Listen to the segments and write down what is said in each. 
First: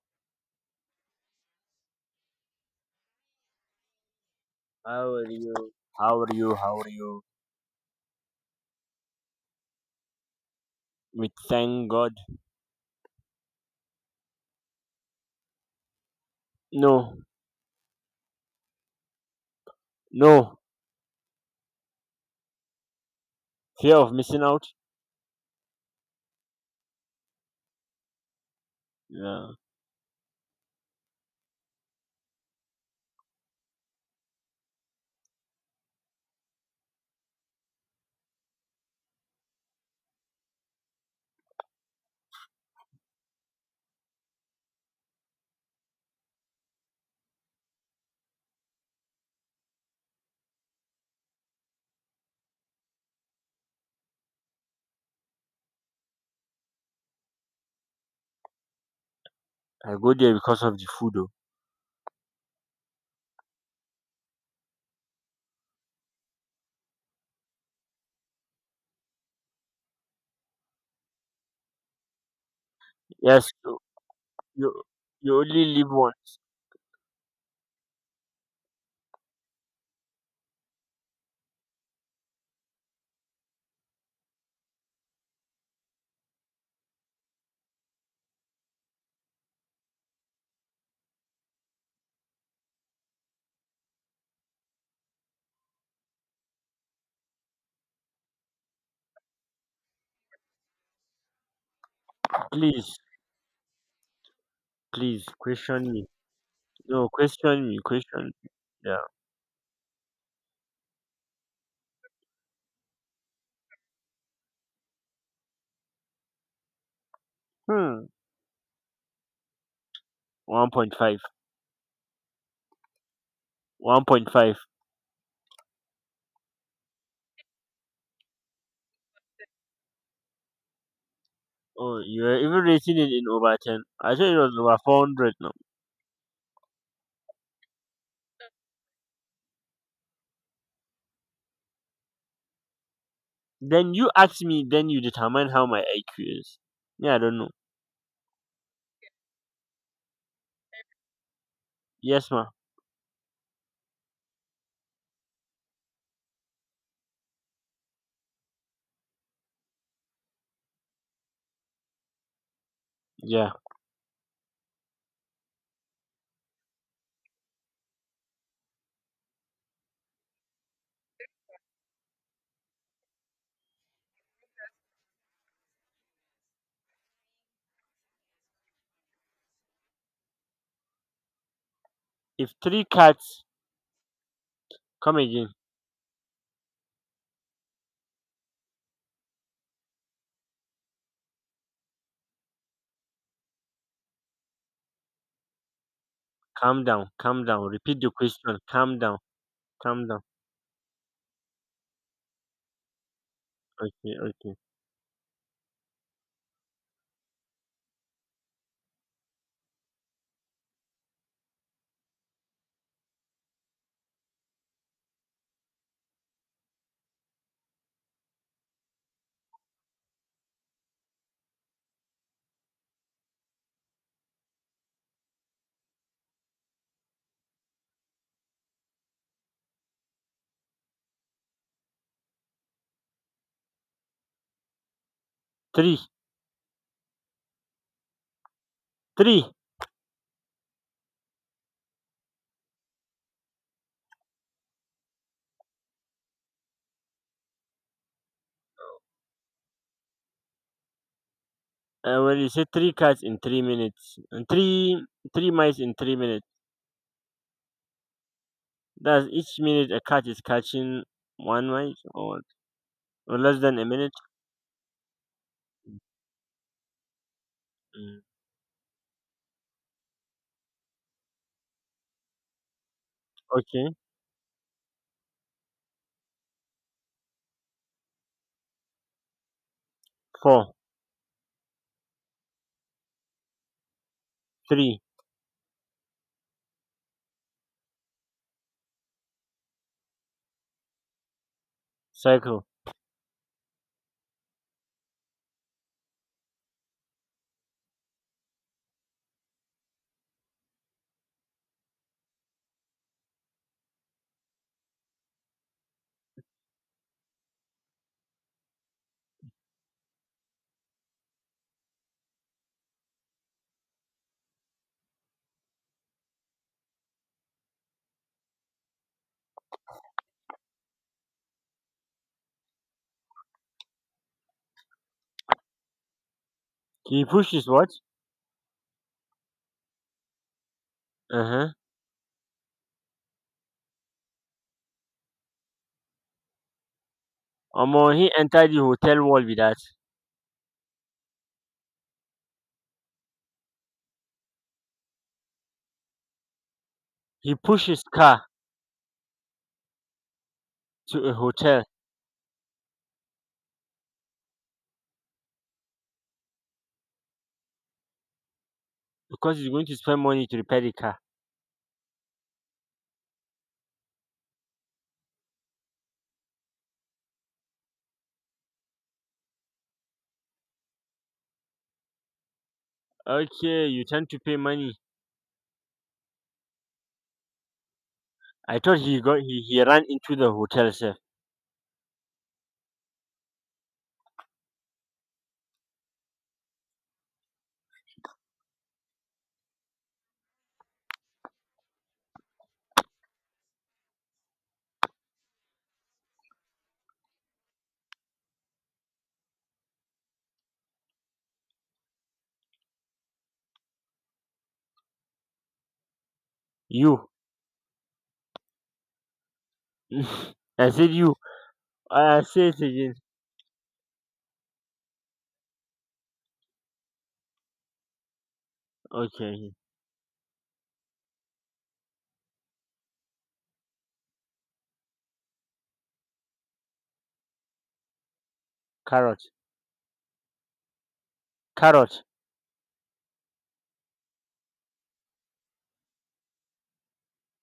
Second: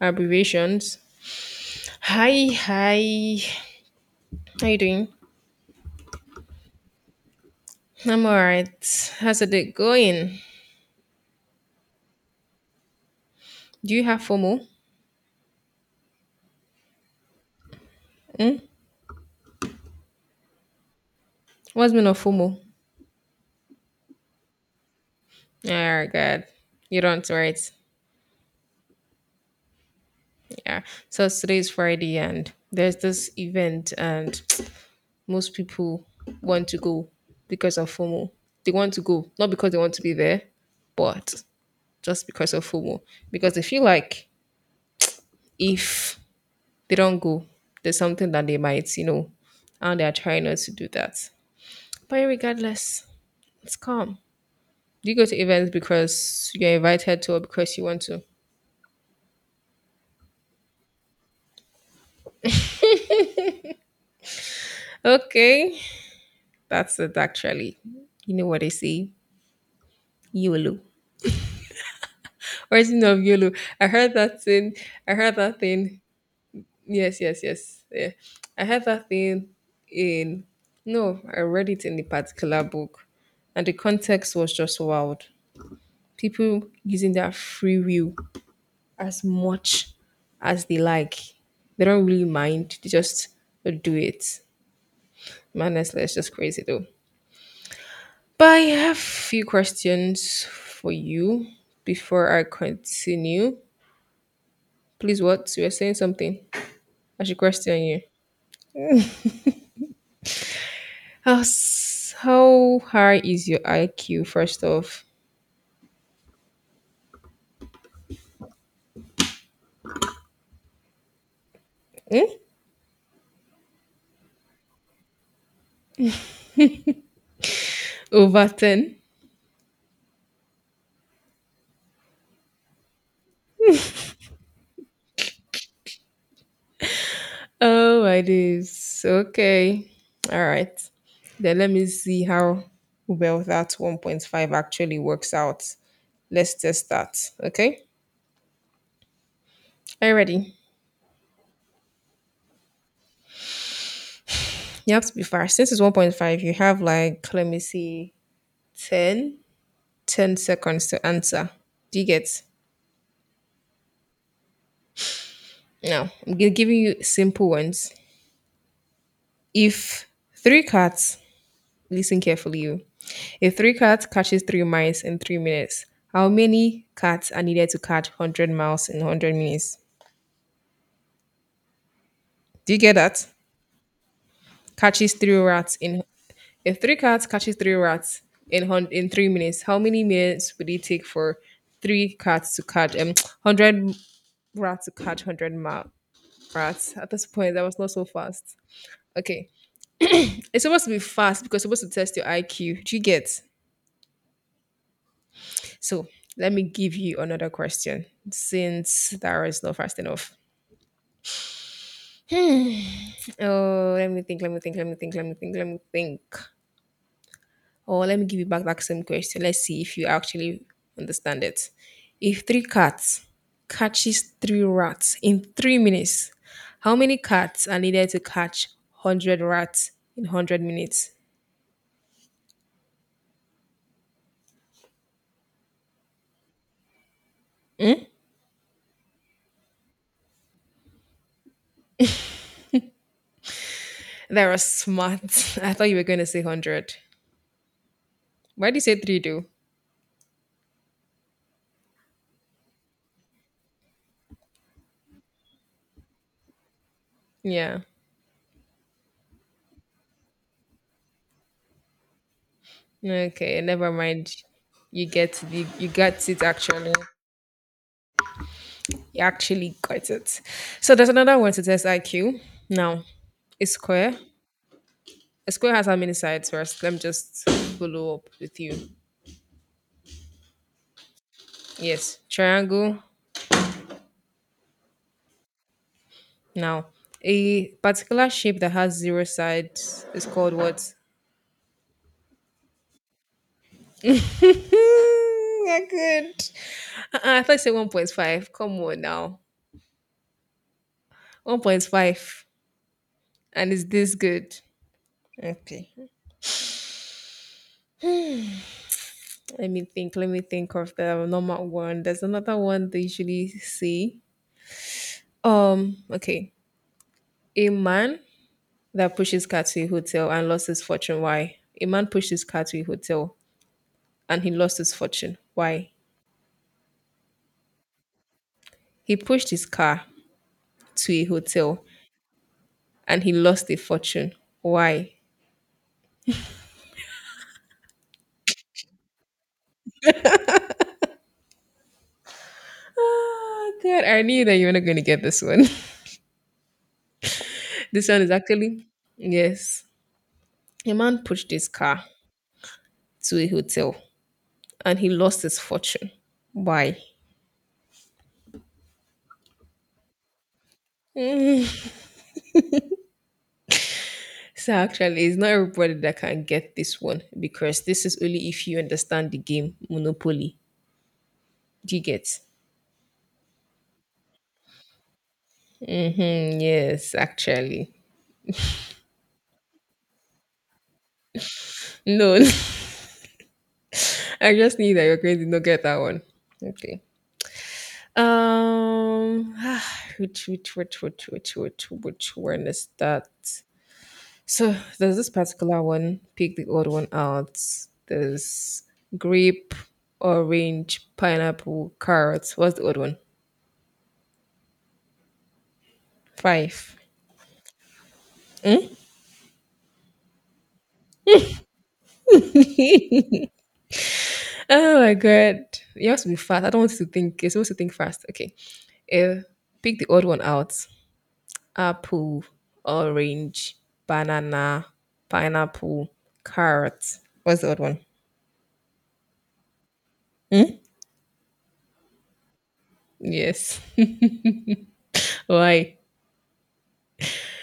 Abbreviations. Hi, hi. How you doing? How are you? How are you? How are you? I'm alright. How's the day going? We thank God. Do you have FOMO? No, Hmm? no. What's mean of FOMO? Fear of missing out? Oh God, you don't, right? Yeah. Yeah. So today is Friday, and there's this event, and most people want to go because of FOMO. They want to go not because they want to be there, but just because of FOMO. Because they feel like if they don't go. There's something that they might, and they are trying not to do that. But regardless, it's calm. You go to events because you're invited to or because you want to. I go there because of the food. Oh. Okay, that's it actually. You know what they say? YOLO. Or is it not YOLO? Yes, I heard that thing. you I heard you that only live thing. once. Yes, yes, yes. Yeah. I heard that thing in, no, I read it in a particular book. And the context was just wild. People using their free will as much as they like. They don't really mind. They just do it. Honestly, it's just crazy though. But I have few questions for you before I Please, continue. Please, please, what? You were question saying me. something. No, I should question me, question you. question me. Yeah. How high is your IQ, first off? Hmm. 1.5. 1.5. Over 10? Oh, you're even rating it in over 10. I thought it was over 400 now. Oh, it is. Okay. All right. Then let me see how well that Then you ask 1.5 me, then actually you works determine out. how my IQ Let's is. test Yeah, that. I don't know. Okay. Are you ready? Yes, ma. You have to be fast. Since it's 1.5, you have like, let me see, 10, 10 seconds to answer. Do you get? Yeah. Now, I'm giving you simple ones. If three cats, listen carefully, you. If three cats catches three mice in 3 minutes, how many cats are needed to catch 100 miles in 100 minutes? If Do you three get that? cats. Catches Come three again. rats in If three cats catches three rats in in 3 minutes, how many minutes would it take for three cats to catch 100 rats to catch hundred Calm rats? At down, this calm point, down. that was not Repeat so the fast. question. Calm down, Okay, calm down. it's supposed to be fast because it's supposed to test your IQ. Do you get? Okay, okay. So let me give you another question since that is not fast enough. Oh, let me think. Let me think. Let me think. Let me think. Let me think. Or let me give you back that same question. Let's see if you actually understand it. If three cats catches three rats in 3 minutes, how many cats are needed to catch 100 rats in 100 minutes? Three, three. They were smart. I thought you were going to say 100. Why do you say three? Do When you say three cats in 3 minutes, three mice in 3 minutes. yeah. That's each minute a cat is catching one mice, or less Okay, than a never minute. mind. You got it actually. Mm. You actually got it. So there's another one to test IQ. Now, it's Okay. square. A square has how many sides first? Let me just follow up with you. Four, Yes, triangle. three. Now, a particular shape that has zero sides is called what? Cycle. I could. Uh-uh, I thought you said 1.5. Come on now. 1.5. And is this good? Okay. Let me think. Let me think of the normal one. There's another one they usually see. Okay. A man that pushes car to a hotel and lost his fortune. Why? A man pushed his car to a hotel and he lost his fortune. Why? He pushes what? He pushed his car to a Uh huh. hotel and he lost a fortune. Why? Omo, he entered the hotel wall with that. Oh God, I knew that you were not going to get this one. He pushed his This one is car actually yes. A man to a pushed his hotel car to a hotel and he lost his fortune. Why? because he's going to spend money to repair the car. So actually, it's not everybody that can get this one because this is only if you understand the game Monopoly. Do you get? Okay, you tend to pay money. Hmm, yes, actually. I thought he ran into the hotel, sir. No, I just knew that you're going to not get that one. Okay. Um, which one is that? So there's this particular one. Pick the odd one out. There's grape, orange, pineapple, carrots. What's the odd one? Five. You. I said you. I said it again. Oh my god. You have to be fast. I don't want you to think. You're supposed to think fast. Okay. Uh, Okay. pick the odd one out. Apple, orange, banana, pineapple, carrot. What's the other one? Carrot. Carrot. Yes. Why?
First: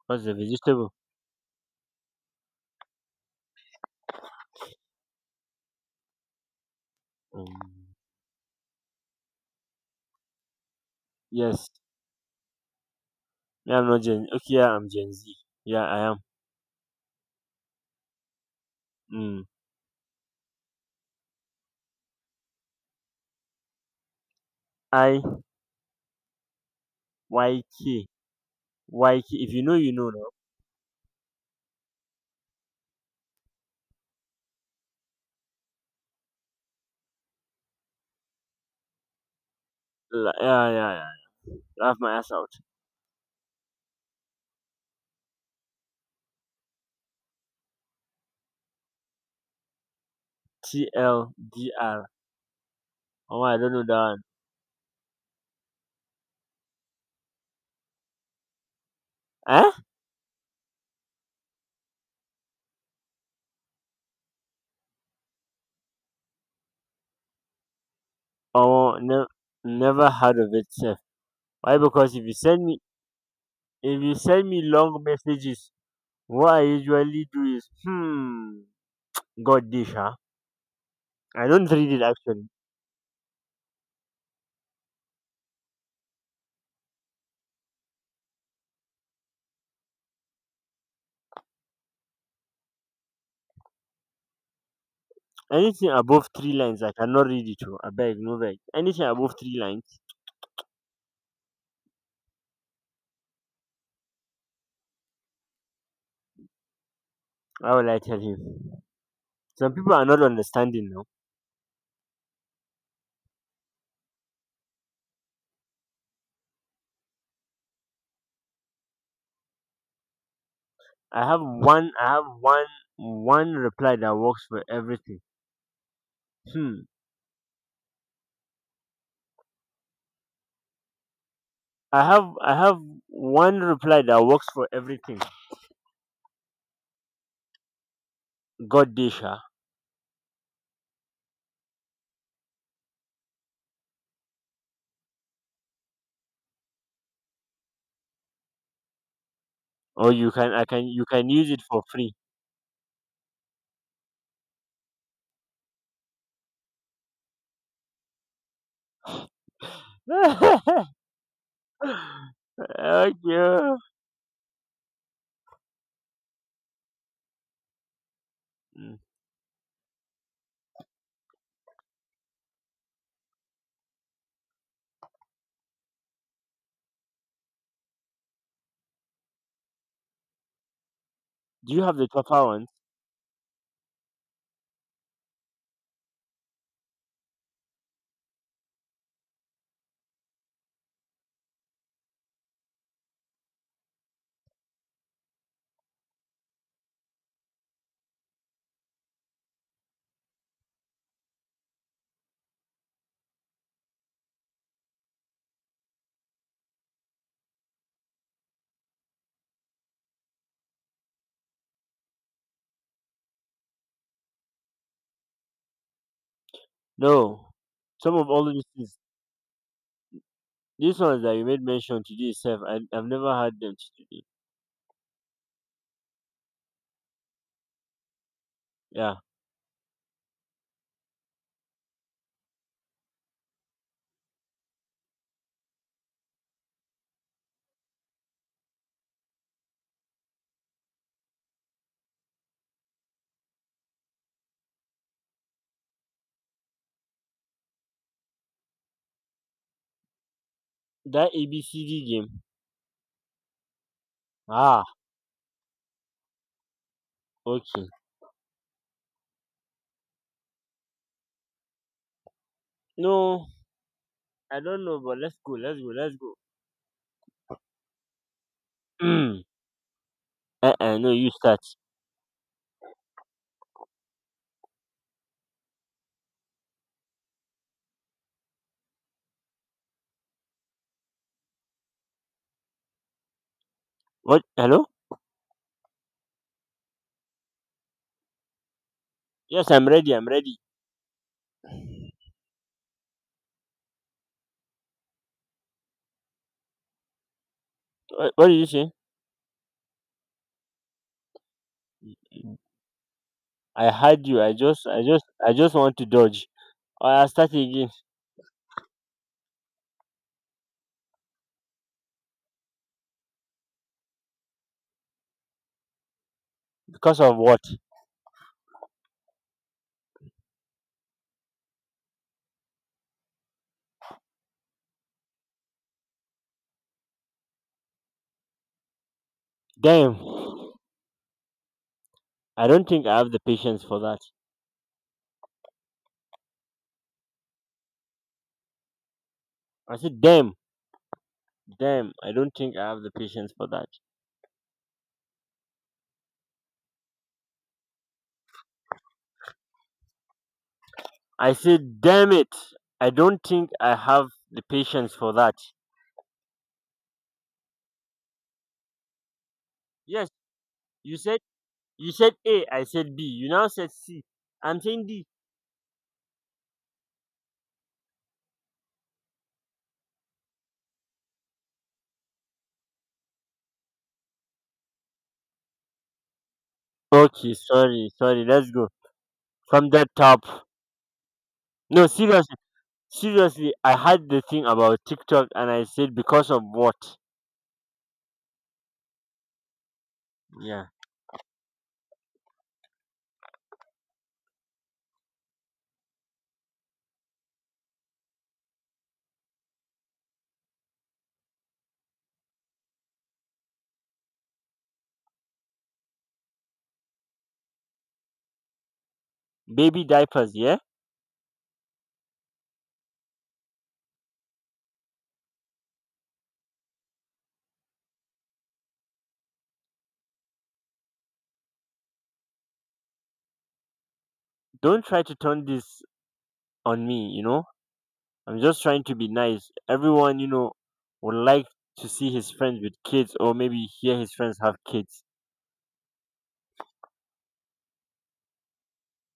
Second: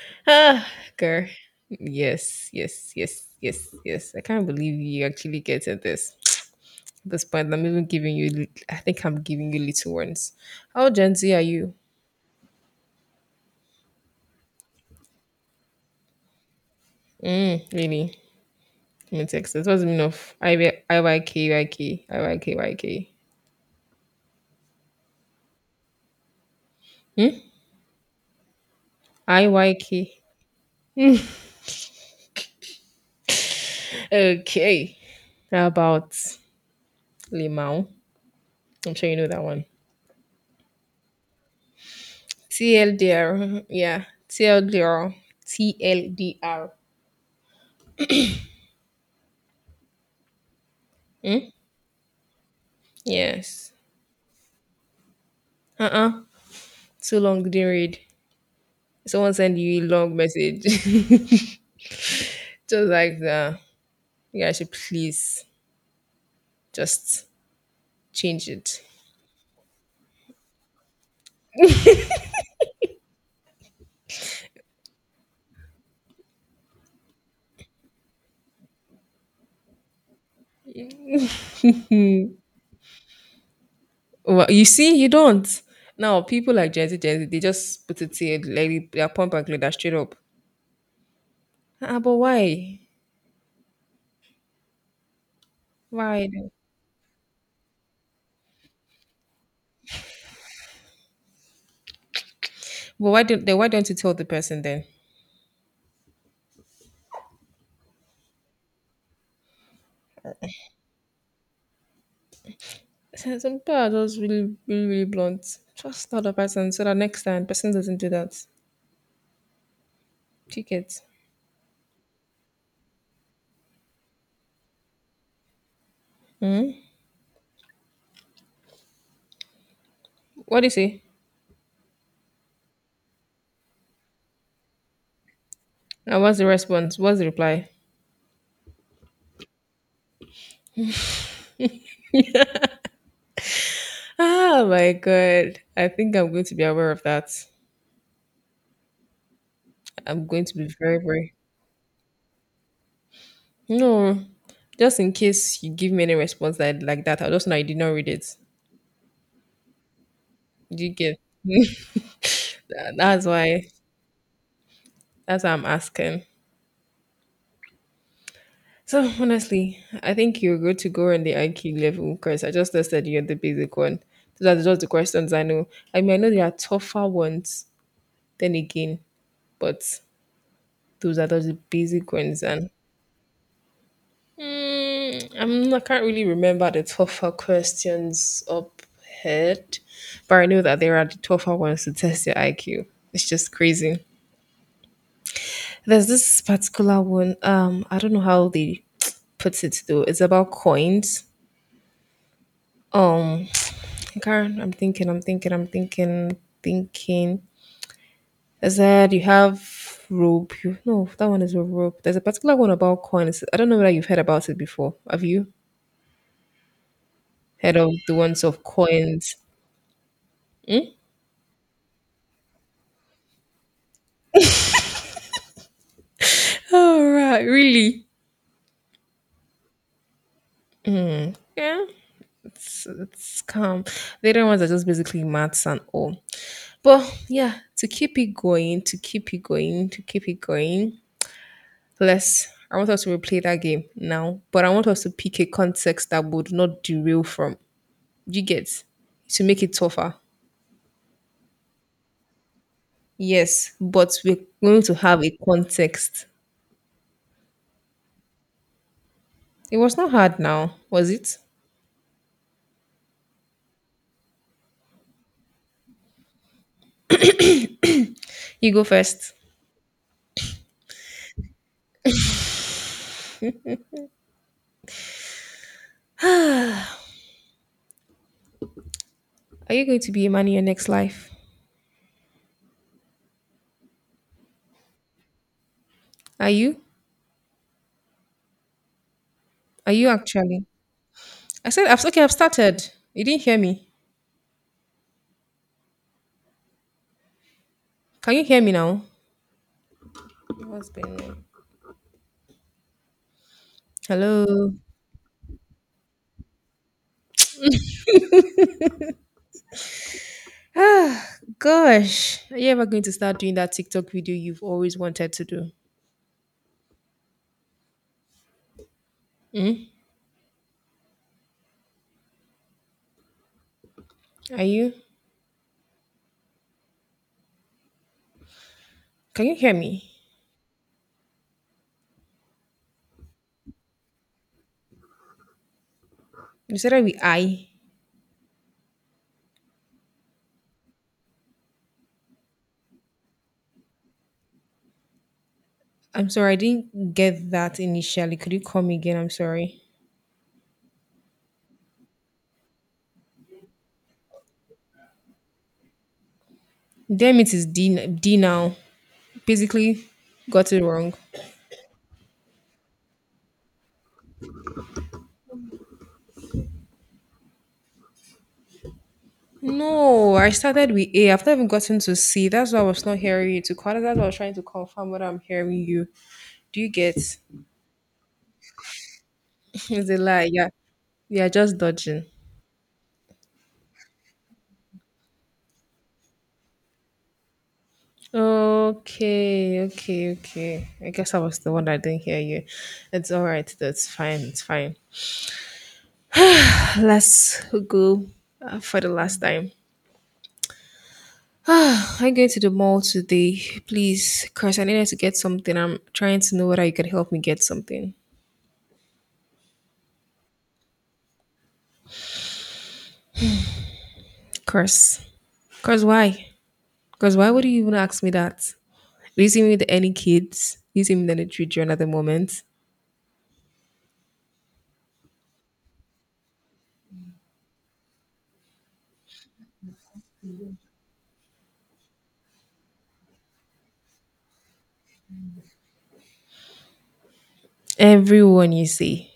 What's the Ah, vegetable? girl. Yes, yes, yes, yes, yes. I can't believe you actually getting this. At this point, I'm even Um, giving you. I think I'm giving you little ones. How Gen Z are yes. you? Yeah, I'm not Gen. Okay, yeah, I'm Gen Z. Yeah, I am. Mm, really? Let me Mm. text this. What's the meaning of IY- I Hmm? Y K Y K. If you know, you IYK. know. No. Okay. How about Limau? I'm sure you know that one. Yeah, yeah, yeah. Laugh my ass out. TLDR. Mhm, yeah. TLDR. TLDR. T L Hmm? D R. Oh, I Yes. don't know that Uh-uh. Too long didn't read. Someone send one. Eh? you a long message. Just like that. You guys should please just change it. Oh, no, never heard of it, sir. Why? Because if you send me long messages. What I usually do is God dish huh? I don't read it actually. Well, you see, you don't. Now, people like Gen Z, Gen Z, they just put it here, like they are pump and clear that straight up. Ah, but why? Anything Why? above three lines I cannot read it to. I beg no beg. Anything above three lines, But why don't they? Why don't you tell the person then? how will I tell him? Some people are not understanding now. So some people are just really, really, really blunt. Just tell the person so that next time person doesn't do that. Ticket. I have one reply that works for everything. Hmm. What do you say? I have one reply that works for everything. And what's the response? What's the reply? God dish huh? Oh my god. I think I'm going to be aware of that. Or I'm you going can to I be can very, you can very use it for free. no. Just in case you give me any response that like that, I just know I did not read it. Do Okay. you get? That's why. Mm. That's why I'm asking. So honestly, I think you're good to go on the IQ level because I just listed you at the basic one. Those are just the questions I know. I mean, I know there are tougher ones then again, but those are just the Do you have the basic ones. tougher one? And I can't really remember the tougher questions up head, but I know that there are the tougher ones to test your IQ. It's just crazy. There's this particular one. I don't know how they put it though. It's about coins. Um, Karen, I'm thinking. I said you have rope. You, no, that one is a rope. There's a particular one about coins. I don't know whether you've heard about it before. Have you No, heard of the some of ones all of of these things, coins? these ones that you made mention today itself, I've never had them till today. All right, really? Yeah, Yeah, it's calm. The other ones are just basically maths and all. But yeah, to keep it going, to keep it going, to keep it going, let's. I want us to replay that game now, but I want us to pick a context that would not derail from you get to make it tougher. that ABCD game. Yes, but we're going Ah, to have a context. okay. It was not hard now, was it? No, I don't know, but let's go, let's go, let's go. You go first. No, you start. Are you going to be a man in your next life? What? Hello? Are you? Yes, I'm Are you ready. I'm ready. actually? I said, okay, I've started. You didn't hear me. What, Can you what did hear you me say? now? What's going on? I heard you. I Hello. just, I just, I just want to dodge. Oh, I start again Ah, gosh. Are you ever going to start doing that TikTok video you've always wanted to do? because of what? Are you? Can you hear me? Damn, I don't think I have the patience for that. You said that with I. I said, damn, damn, I don't think I have the patience for that. I'm sorry, I didn't get that initially. Could you come again? I'm sorry. I said, damn it. I don't think I have the patience for that. Damn it is D D now. Basically Yes, got it wrong. you said you said A, I said B. You now said C. I'm saying D. No, I started with A. I've not even gotten to C. That's why I was not hearing you to call. That's why I was trying to confirm whether I'm hearing you. Do you get? Okay, sorry, sorry, let's go. From that It's a top. lie. Yeah. Yeah, just No, dodging. seriously. Seriously, I had the thing about TikTok and I said because of what? Okay, okay, Yeah. okay. I guess I was the one that didn't hear you. It's all right. That's fine. It's fine. Let's go for the last time. Ah, I'm going to the mall today, please. Curse, I needed to get something. I'm trying to know whether you can help me get something. Baby diapers, yeah? Curse. Curse, why? Because why would you even ask me that? Do you see me with any kids? Do you see me with any children at the moment? Don't try to turn this on me, you know? I'm just trying to be nice. Everyone, would like to see his friends with kids or maybe hear his friends have kids. Everyone you see.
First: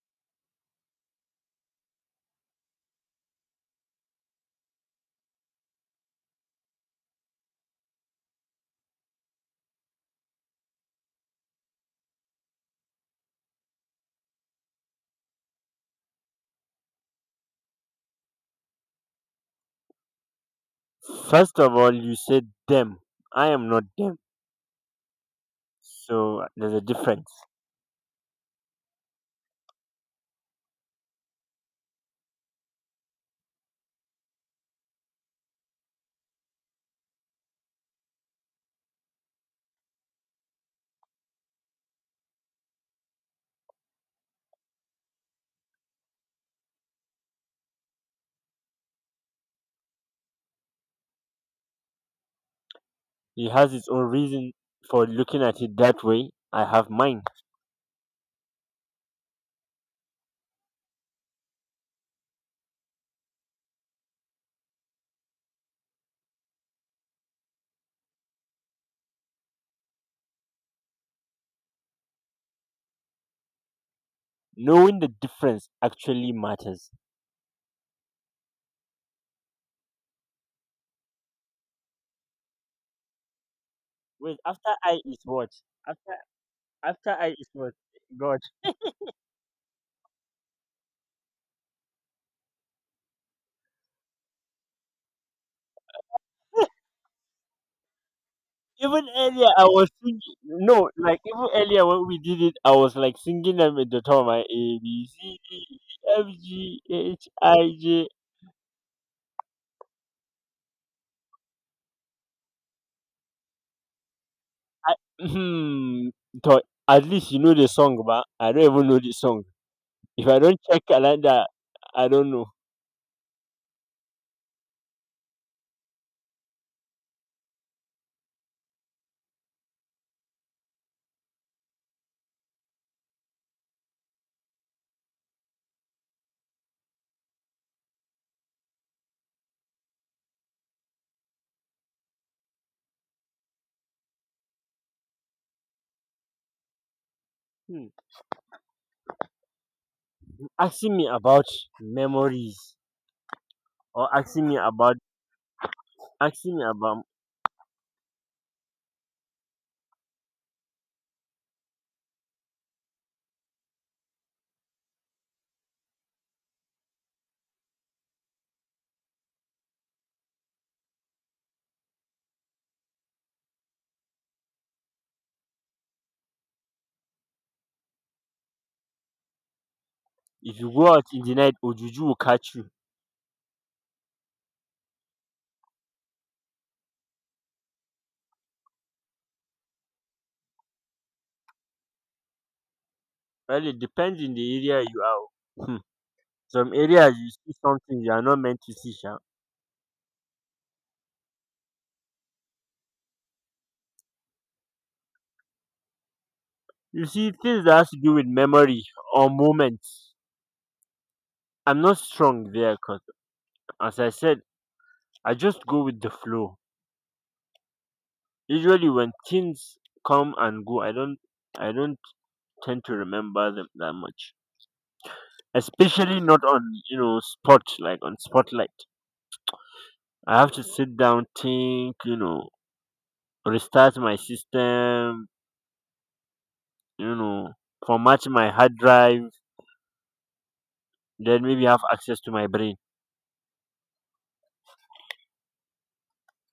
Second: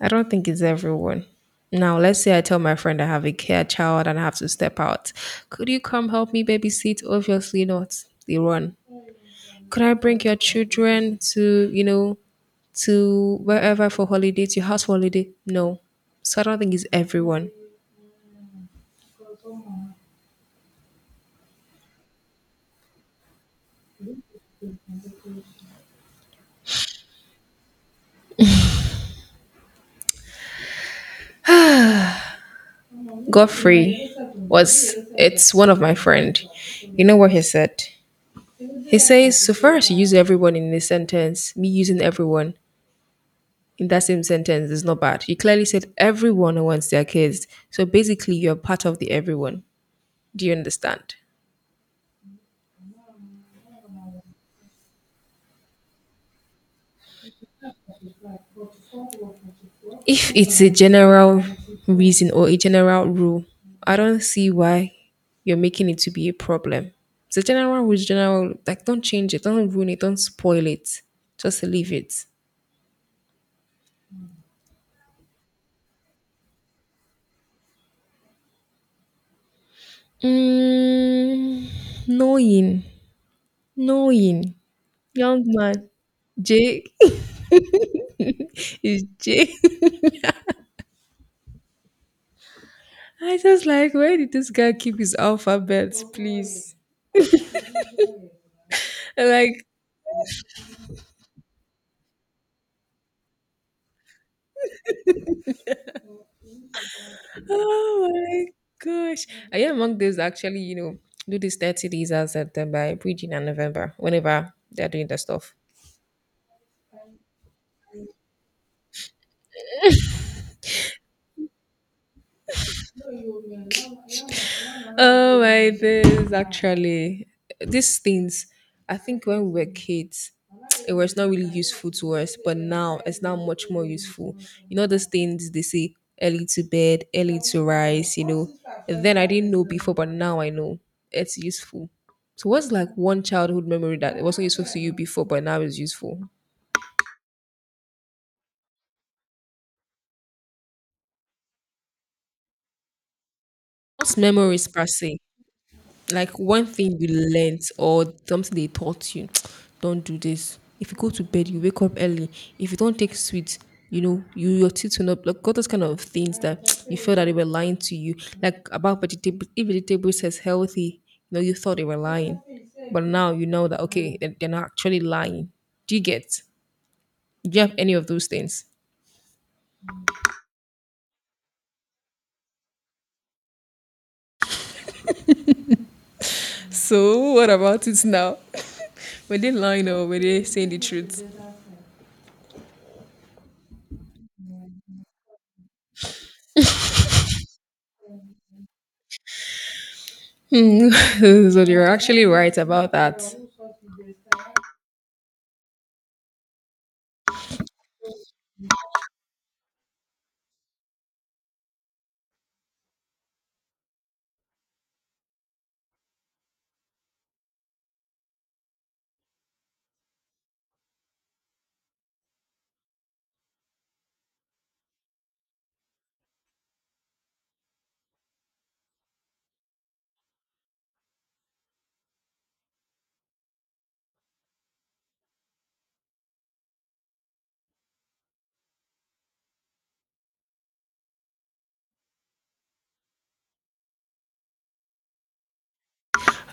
I don't think it's everyone. Now, let's say I tell my friend I have a care child and I have to step out. Could you come help me babysit? Obviously not. They run. Could I bring your children to wherever for holiday, to your house for holiday? No. So I don't think it's everyone. First of all, you said them. I am not them. So there's a difference. Godfrey was it's one of my friend. You know what he said? He says, so far as you use everyone in this sentence, me using everyone in that same sentence is not bad. You clearly said everyone wants their kids. So basically you're part of the everyone. Do you understand? He has his own reason for looking at it that way. I have mine. If it's a general reason or a general rule, I don't see why you're making it to be a problem. It's a general rule, general like don't change it, don't ruin it, don't spoil it. Just leave it. Knowing the difference actually matters. Mm, knowing. Wait, Knowing. after I is Young what? man. After J after I is what? God. is J. I just like where did this guy keep his alphabets, please? Even earlier I Like, was singing no, like even earlier when we did it, I was like singing them at the top of my A B C D E F G H I J oh my gosh. Are you among those that actually, do these 30 days as at them by bridging and November, whenever they're I doing that stuff? mhm, to at least you know the song, but I don't even know the song. If I don't check calendar, I don't know. Oh my days, actually. These things, I think when we were kids, it was not really useful to us, but now it's now much more useful. You know, those things they say early to bed, early to rise. Then I didn't know before, but now I know it's useful. So what's like one childhood memory that it wasn't useful to you before, but now is useful? Hmm. Asking me about memories, or Not asking me memories per about se, like asking me one thing about you learnt or something they taught you. Don't do this. If you go to bed, you wake up early. If you don't take sweets, your teeth will not block. Got those kind of things that you feel that they were lying to you. Like about vegetables, if vegetables says healthy, you thought they were lying. But now you know that okay, they're not actually lying. Do you get? Do you have any of those things? if you go out in the night, Ojuju will catch you. So what about it now? Were they lying or were they saying the truth? Well, it depends in the area you are. Hmm. Some areas you see something you are not meant to see. Sha. Hmm, so you're actually right about that. You see things that has to do with memory or moments. I'm not strong there because, as I said, I just go with the flow. Usually when things come and go, I don't tend to remember them that much. Especially not on spot like on spotlight. I have to sit down, think, restart my system, you know, format my hard drive, then maybe have access to my brain.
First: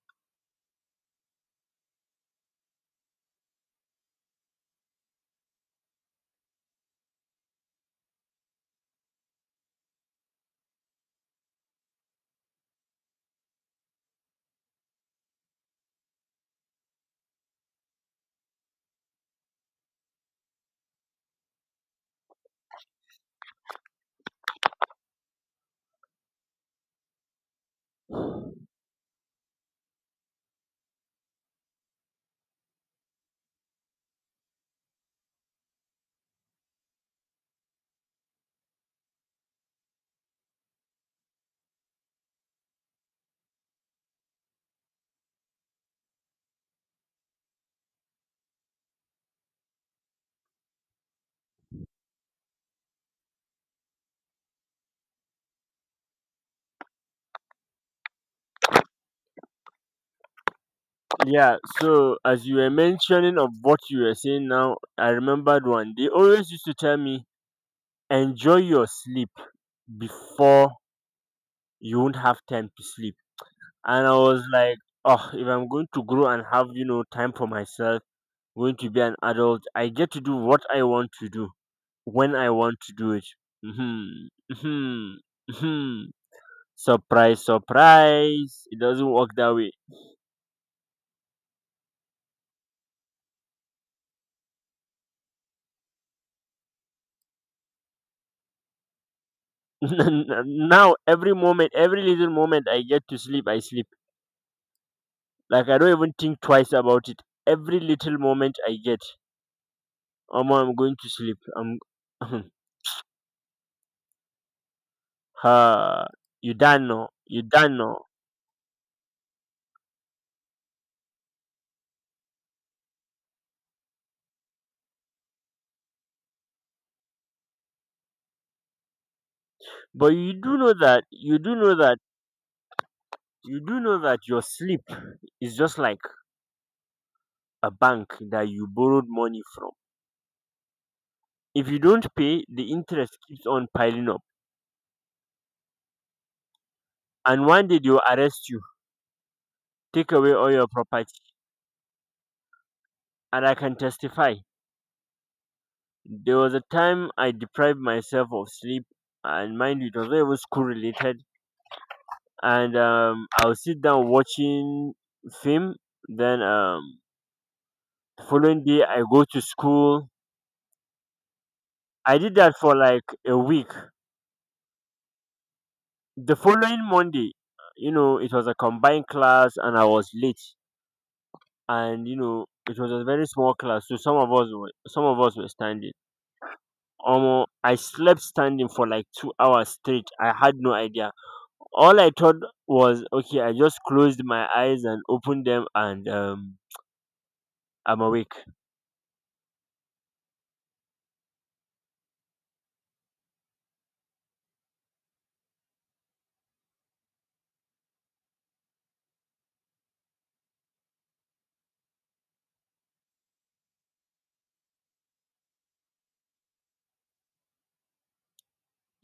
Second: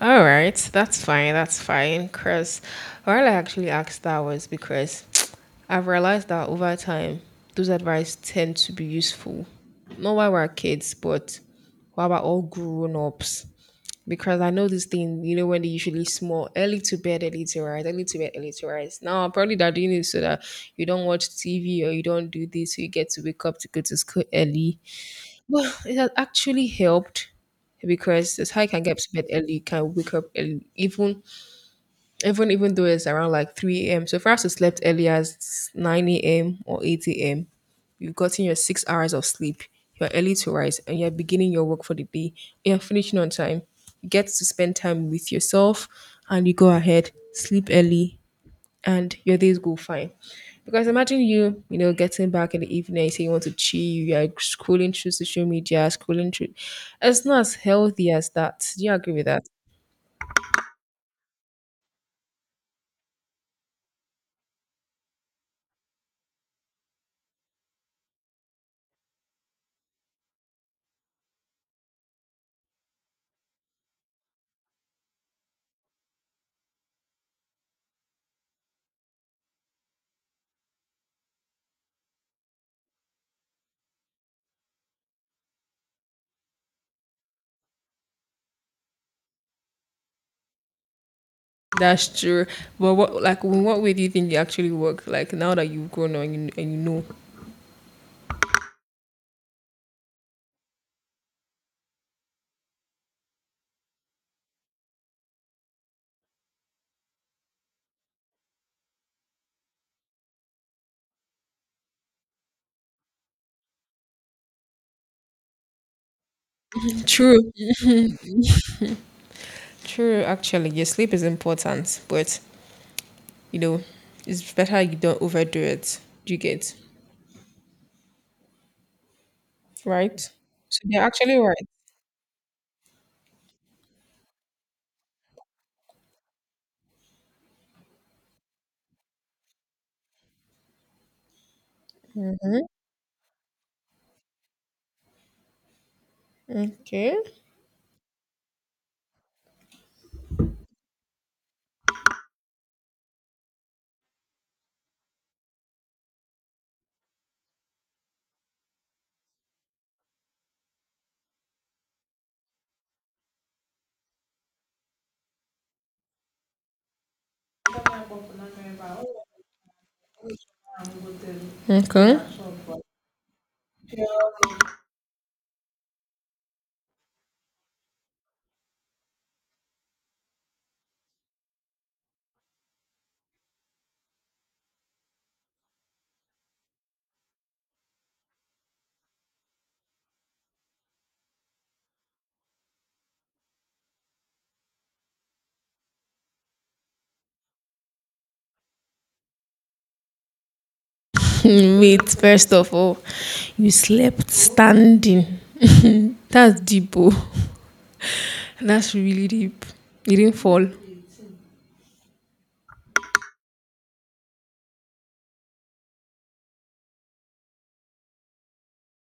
All right, that's fine. That's fine. Because why I actually asked that was because I've realized that over time, those advice tend to be useful. Not while we're kids, but while we're all grown ups. Because I know this thing, when they usually small, early to bed, early to rise, early to bed, early to rise. Now, probably they're doing it so that you don't watch TV or you don't do this, so you get to wake up to go to school early. Well, it has actually helped because it's how you can get to bed early, you can wake up early, even though it's around like 3 a.m. So if I slept early as 9 a.m. or 8 a.m., you've gotten your 6 hours of sleep. You're early to rise, and you're beginning your work for the day. You're finishing on time. You get to spend time with yourself, and you go ahead sleep early and your days go fine. Because imagine you, getting back in the evening, you say you want to chill, you're scrolling through social media, scrolling through. It's not as healthy as that. Do you agree with that? Yeah, so as you were mentioning of what you were saying now, I remembered one. They always used to tell me, enjoy your sleep before you won't have time to sleep. And I was like, oh, if I'm going to grow and have, time for myself, going to be an adult, I get to do what I want to do when I want to do it. hmm hmm hmm Surprise, surprise. It doesn't work that way. That's true. But what, like, in what way do you think it actually works? Like, now that you've grown up and you know. Now, every little moment I get to sleep, I sleep. Like, I don't even think twice about it. Every little moment I get, oh, I'm going to sleep. I'm, ha, you done, no? You True. done, no? True, actually. Your sleep is important, but, you know, it's better you don't overdo it. Do you get? But Right? So they're actually right. You do know that your sleep is just like a bank that you borrowed money from. If you don't Mm, pay, the interest keeps on piling up. okay. And one day they will arrest you, take away all your property. And I can testify. There was a time I deprived myself of sleep, and mind you, it was not even school related. And I will sit down watching film, then the following day I go to school. Okay. I did that for like a week. The following Monday, it was a combined class, and I was late. And it was a very small class, so some of us were standing. I slept standing for like 2 hours straight. I had no idea. All I thought was, okay, I just closed my eyes and opened them, and I'm awake. Wait, first of all, you slept standing. That's deep. Oh. That's really deep. You didn't fall.